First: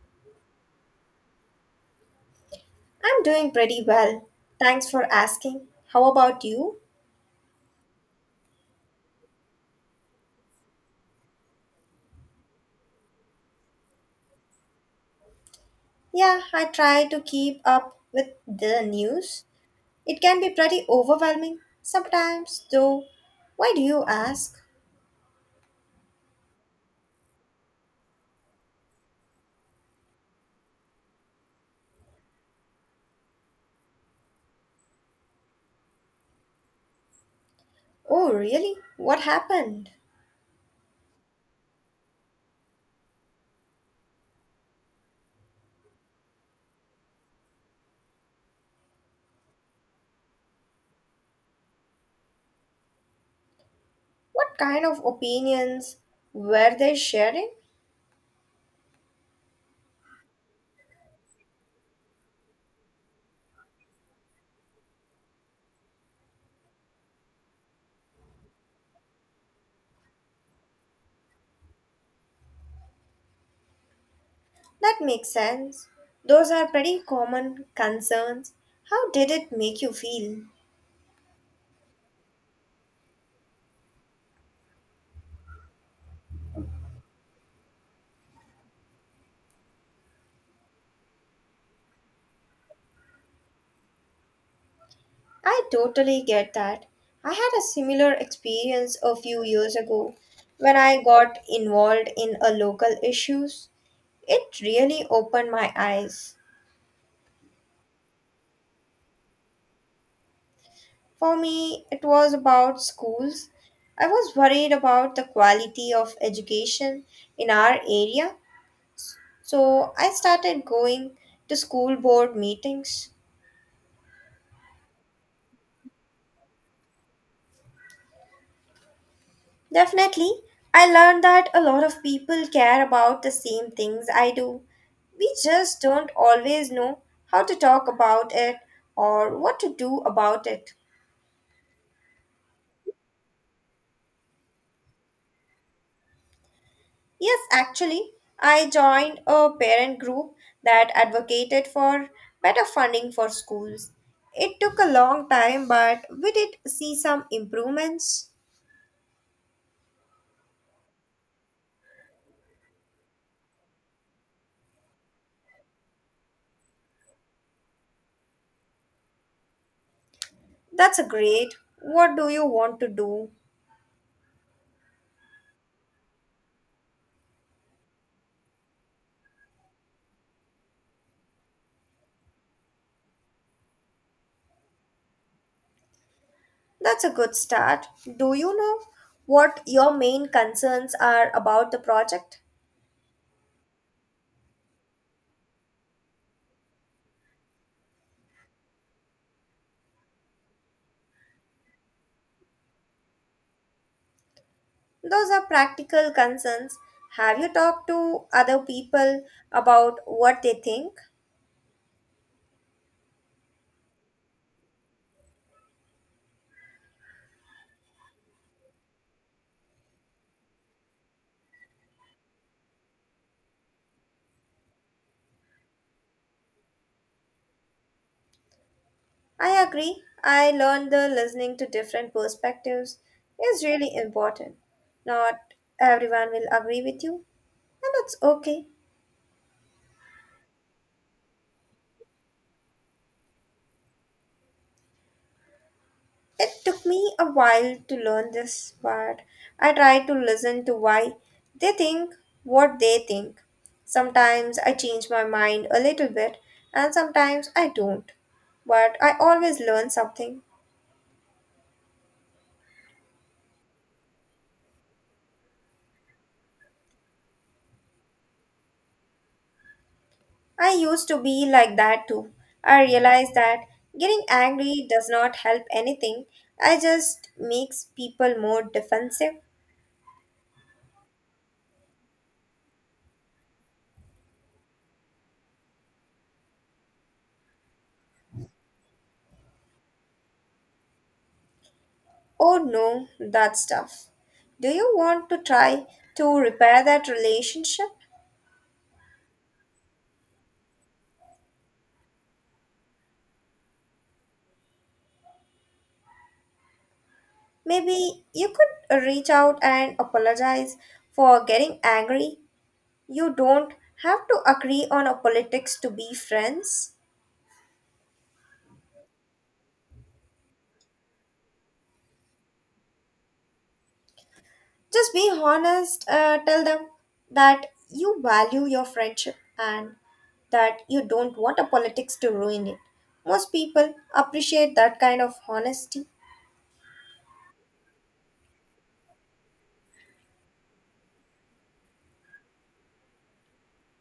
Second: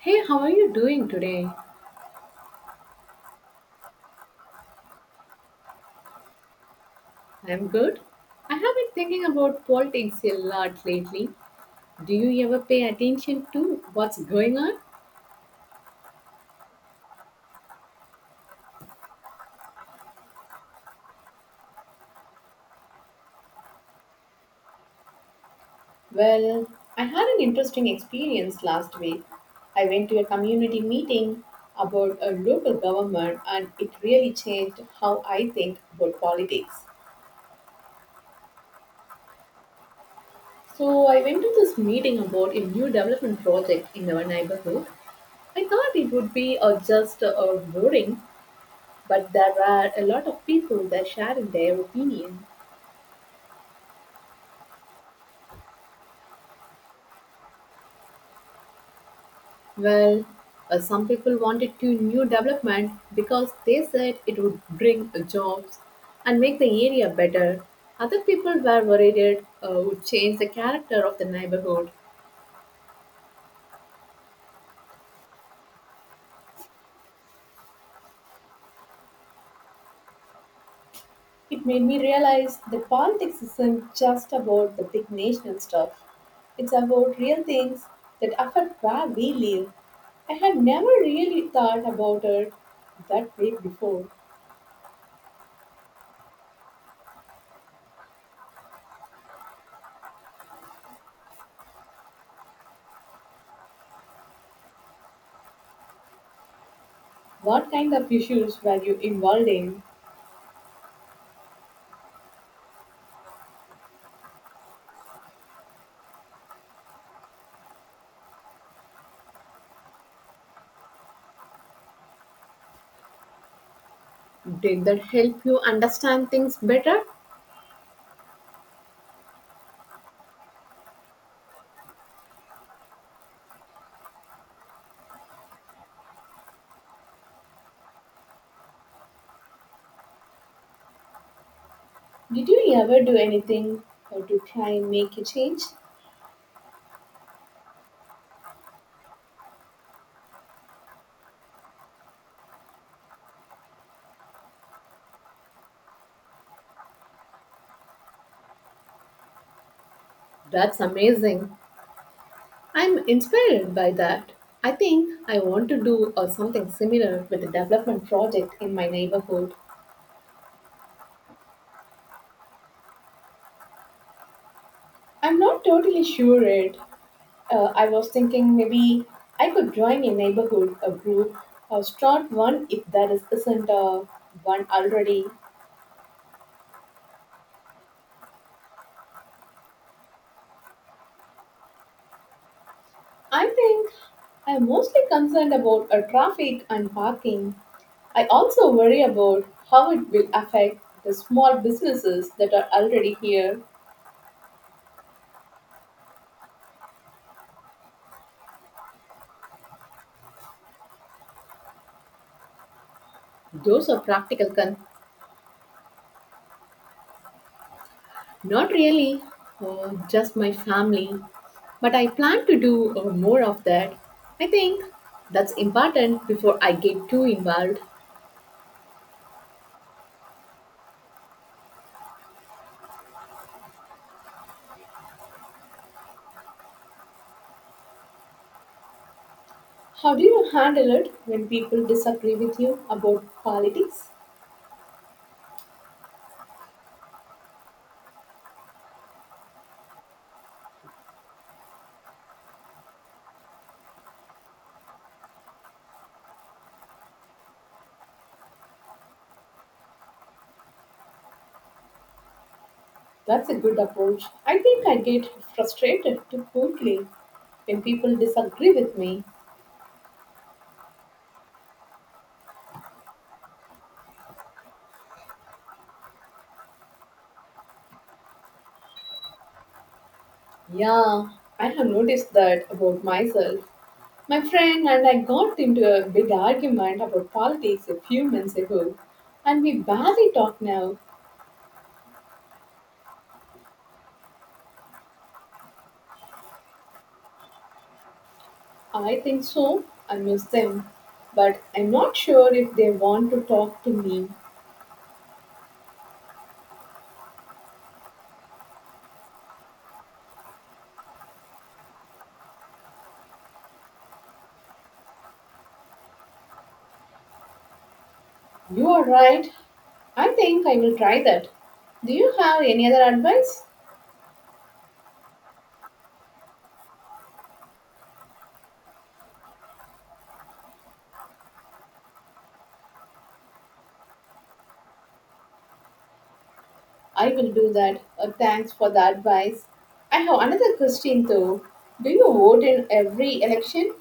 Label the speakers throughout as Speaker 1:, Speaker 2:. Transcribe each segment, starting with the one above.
Speaker 1: Hey, how are you doing today?
Speaker 2: I'm doing pretty well. Thanks for asking. How about you?
Speaker 1: I'm good. I have been thinking about politics a lot lately. Do you ever pay attention to what's going on?
Speaker 2: Yeah, I try to keep up with the news. It can be pretty overwhelming sometimes, though. Why do you ask?
Speaker 1: Well, I had an interesting experience last week. I went to a community meeting about a local government and it really changed how I think about politics.
Speaker 2: Oh, really? What happened?
Speaker 1: So, I went to this meeting about a new development project in our neighborhood. I thought it would be just boring, but there were a lot of people there sharing their opinion.
Speaker 2: What kind of opinions were they sharing?
Speaker 1: Well, some people wanted to new development because they said it would bring jobs and make the area better. Other people were worried it would change the character of the neighborhood.
Speaker 2: That makes sense. Those are pretty common concerns. How did it make you feel?
Speaker 1: It made me realize that politics isn't just about the big national stuff. It's about real things that affect where we live. I had never really thought about it that way before.
Speaker 2: I totally get that. I had a similar experience a few years ago when I got involved in a local issues. It really opened my eyes.
Speaker 1: What kind of issues were you involved in?
Speaker 2: For me, it was about schools. I was worried about the quality of education in our area, so I started going to school board meetings.
Speaker 1: Did that help you understand things better?
Speaker 2: Definitely. I learned that a lot of people care about the same things I do. We just don't always know how to talk about it or what to do about it.
Speaker 1: Did you ever do anything to try and make a change?
Speaker 2: Yes, actually, I joined a parent group that advocated for better funding for schools. It took a long time, but we did see some improvements.
Speaker 1: That's amazing. I'm inspired by that. I think I want to do something similar with a development project in my neighborhood.
Speaker 2: That's a great. What do you want to do?
Speaker 1: I'm not totally sure it. I was thinking maybe I could join a neighborhood a group or start one if there isn't one already.
Speaker 2: That's a good start. Do you know what your main concerns are about the project?
Speaker 1: I think I'm mostly concerned about traffic and parking. I also worry about how it will affect the small businesses that are already here.
Speaker 2: Those are practical concerns. Have you talked to other people about what they think?
Speaker 1: Those are practical con. Not really, just my family. But I plan to do more of that. I think that's important before I get too involved.
Speaker 2: I agree. I learned that listening to different perspectives is really important. Not everyone will agree with you, and that's okay.
Speaker 1: How do you handle it when people disagree with you about politics?
Speaker 2: It took me a while to learn this, but I try to listen to why they think what they think. Sometimes I change my mind a little bit, and sometimes I don't. But I always learn something.
Speaker 1: That's a good approach. I think I get frustrated too quickly when people disagree with me.
Speaker 2: I used to be like that too. I realized that getting angry does not help anything, I just makes people more defensive.
Speaker 1: Yeah, I have noticed that about myself. My friend and I got into a big argument about politics a few months ago, and we barely talk now.
Speaker 2: Oh no, that stuff. Do you want to try to repair that relationship?
Speaker 1: I think so. I miss them. But I'm not sure if they want to talk to me.
Speaker 2: Maybe you could reach out and apologize for getting angry. You don't have to agree on a politics to be friends.
Speaker 1: You are right. I think I will try that. Do you have any other advice?
Speaker 2: Just be honest, tell them that you value your friendship and that you don't want a politics to ruin it. Most people appreciate that kind of honesty.
Speaker 1: I will do that. Thanks for the advice. I have another question though. Do you vote in every election?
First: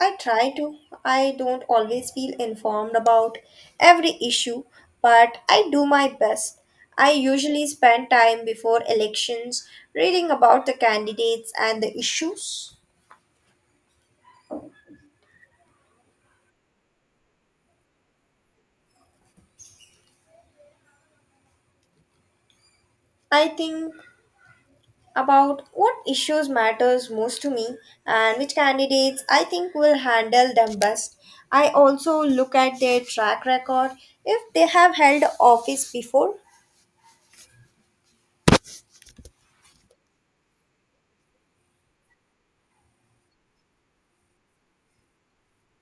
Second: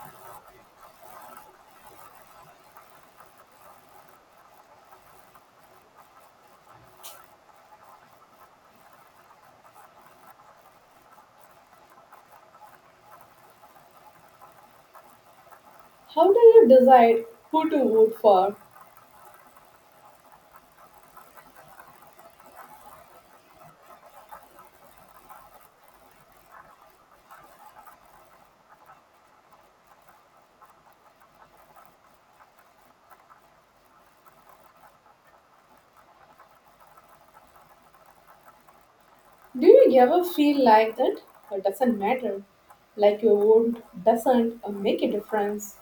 Speaker 2: I try to. I don't always feel informed about every issue, but I do my best. I usually spend time before elections reading about the candidates and the issues.
Speaker 1: How do you decide who to vote for?
Speaker 2: I think about what issues matters most to me and which candidates I think will handle them best. I also look at their track record if they have held office before.
Speaker 1: Do you ever feel like that? It doesn't matter. Like your vote doesn't make a difference.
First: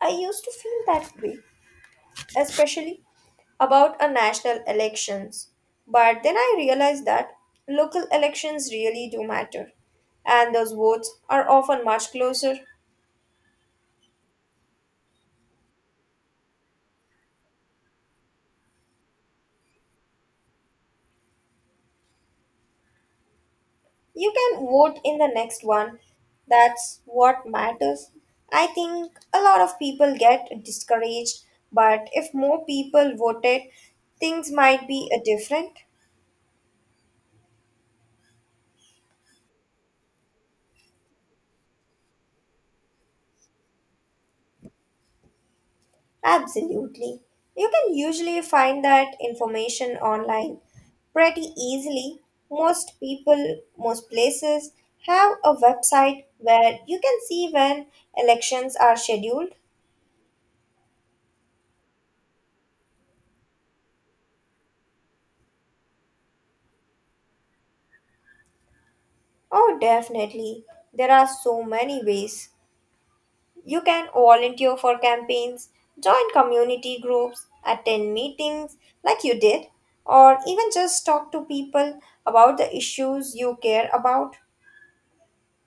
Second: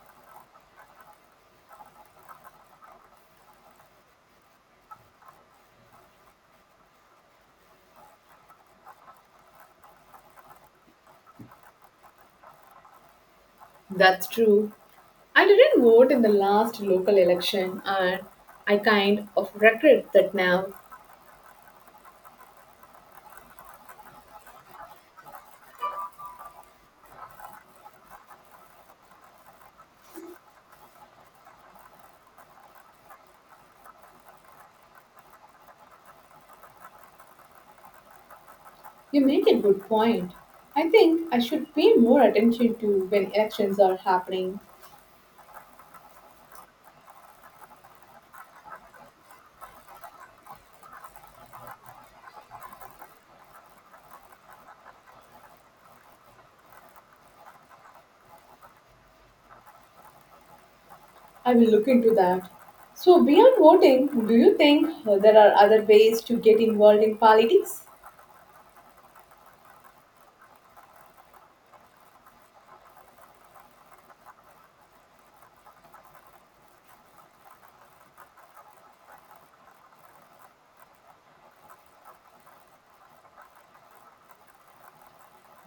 Speaker 2: I used to feel that way especially about a national elections. But then I realized that local elections really do matter, and those votes are often much closer.
Speaker 1: That's true. I didn't vote in the last local election and I kind of regret that now.
Speaker 2: You can vote in the next one. That's what matters. I think a lot of people get discouraged, but if more people voted, things might be different.
Speaker 1: You make a good point. I think I should pay more attention to when elections are happening.
Speaker 2: Absolutely. You can usually find that information online pretty easily. Most people, most places have a website where you can see when elections are scheduled.
Speaker 1: I will look into that. So, beyond voting, do you think there are other ways to get involved in politics?
Speaker 2: Oh, definitely. There are so many ways. You can volunteer for campaigns, join community groups, attend meetings like you did, or even just talk to people about the issues you care about.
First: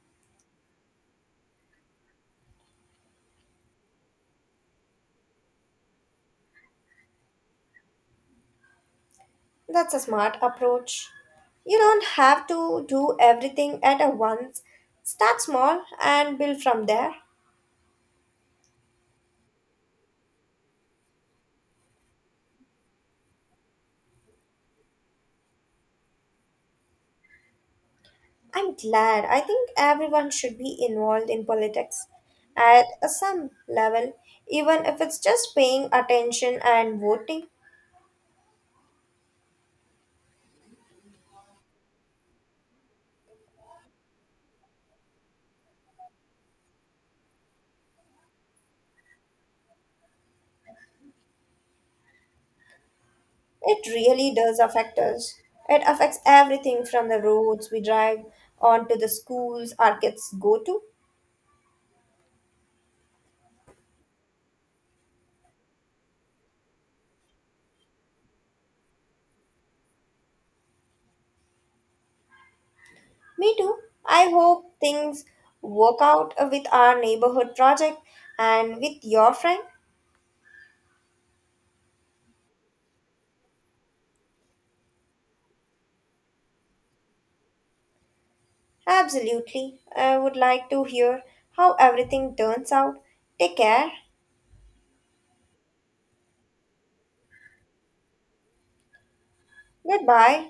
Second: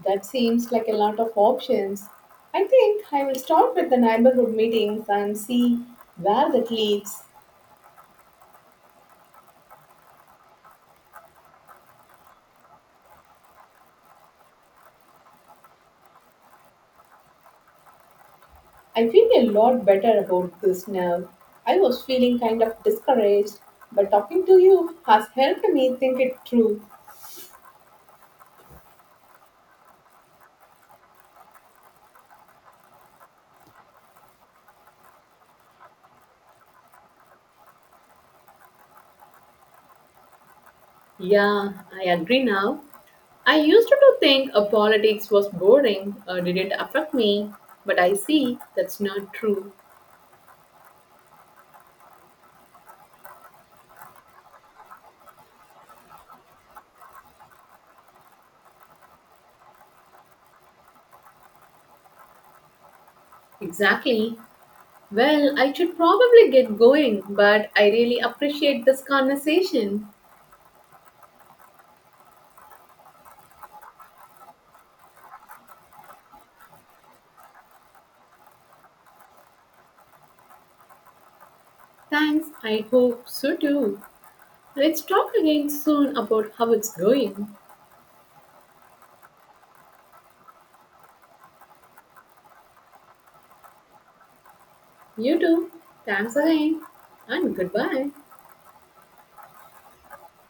Speaker 1: That seems like a lot of options. I think I will start with the neighborhood meetings and see where that leads.
Speaker 2: That's a smart approach. You don't have to do everything at a once. Start small and build from there.
Speaker 1: I feel a lot better about this now. I was feeling kind of discouraged, but talking to you has helped me think it through.
Speaker 2: I'm glad. I think everyone should be involved in politics at a some level, even if it's just paying attention and voting.
Speaker 1: Yeah, I agree now. I used to think politics was boring, didn't affect me, but I see that's not true.
Speaker 2: It really does affect us. It affects everything from the roads we drive on to the schools our kids go to.
Speaker 1: Exactly. Well, I should probably get going, but I really appreciate this conversation.
Speaker 2: Me too. I hope things work out with our neighborhood project and with your friend.
Speaker 1: Thanks, I hope so too. Let's talk again soon about how it's going.
Speaker 2: Absolutely. I would like to hear how everything turns out. Take care.
Speaker 1: You too. Thanks again, and goodbye.
Speaker 2: Goodbye.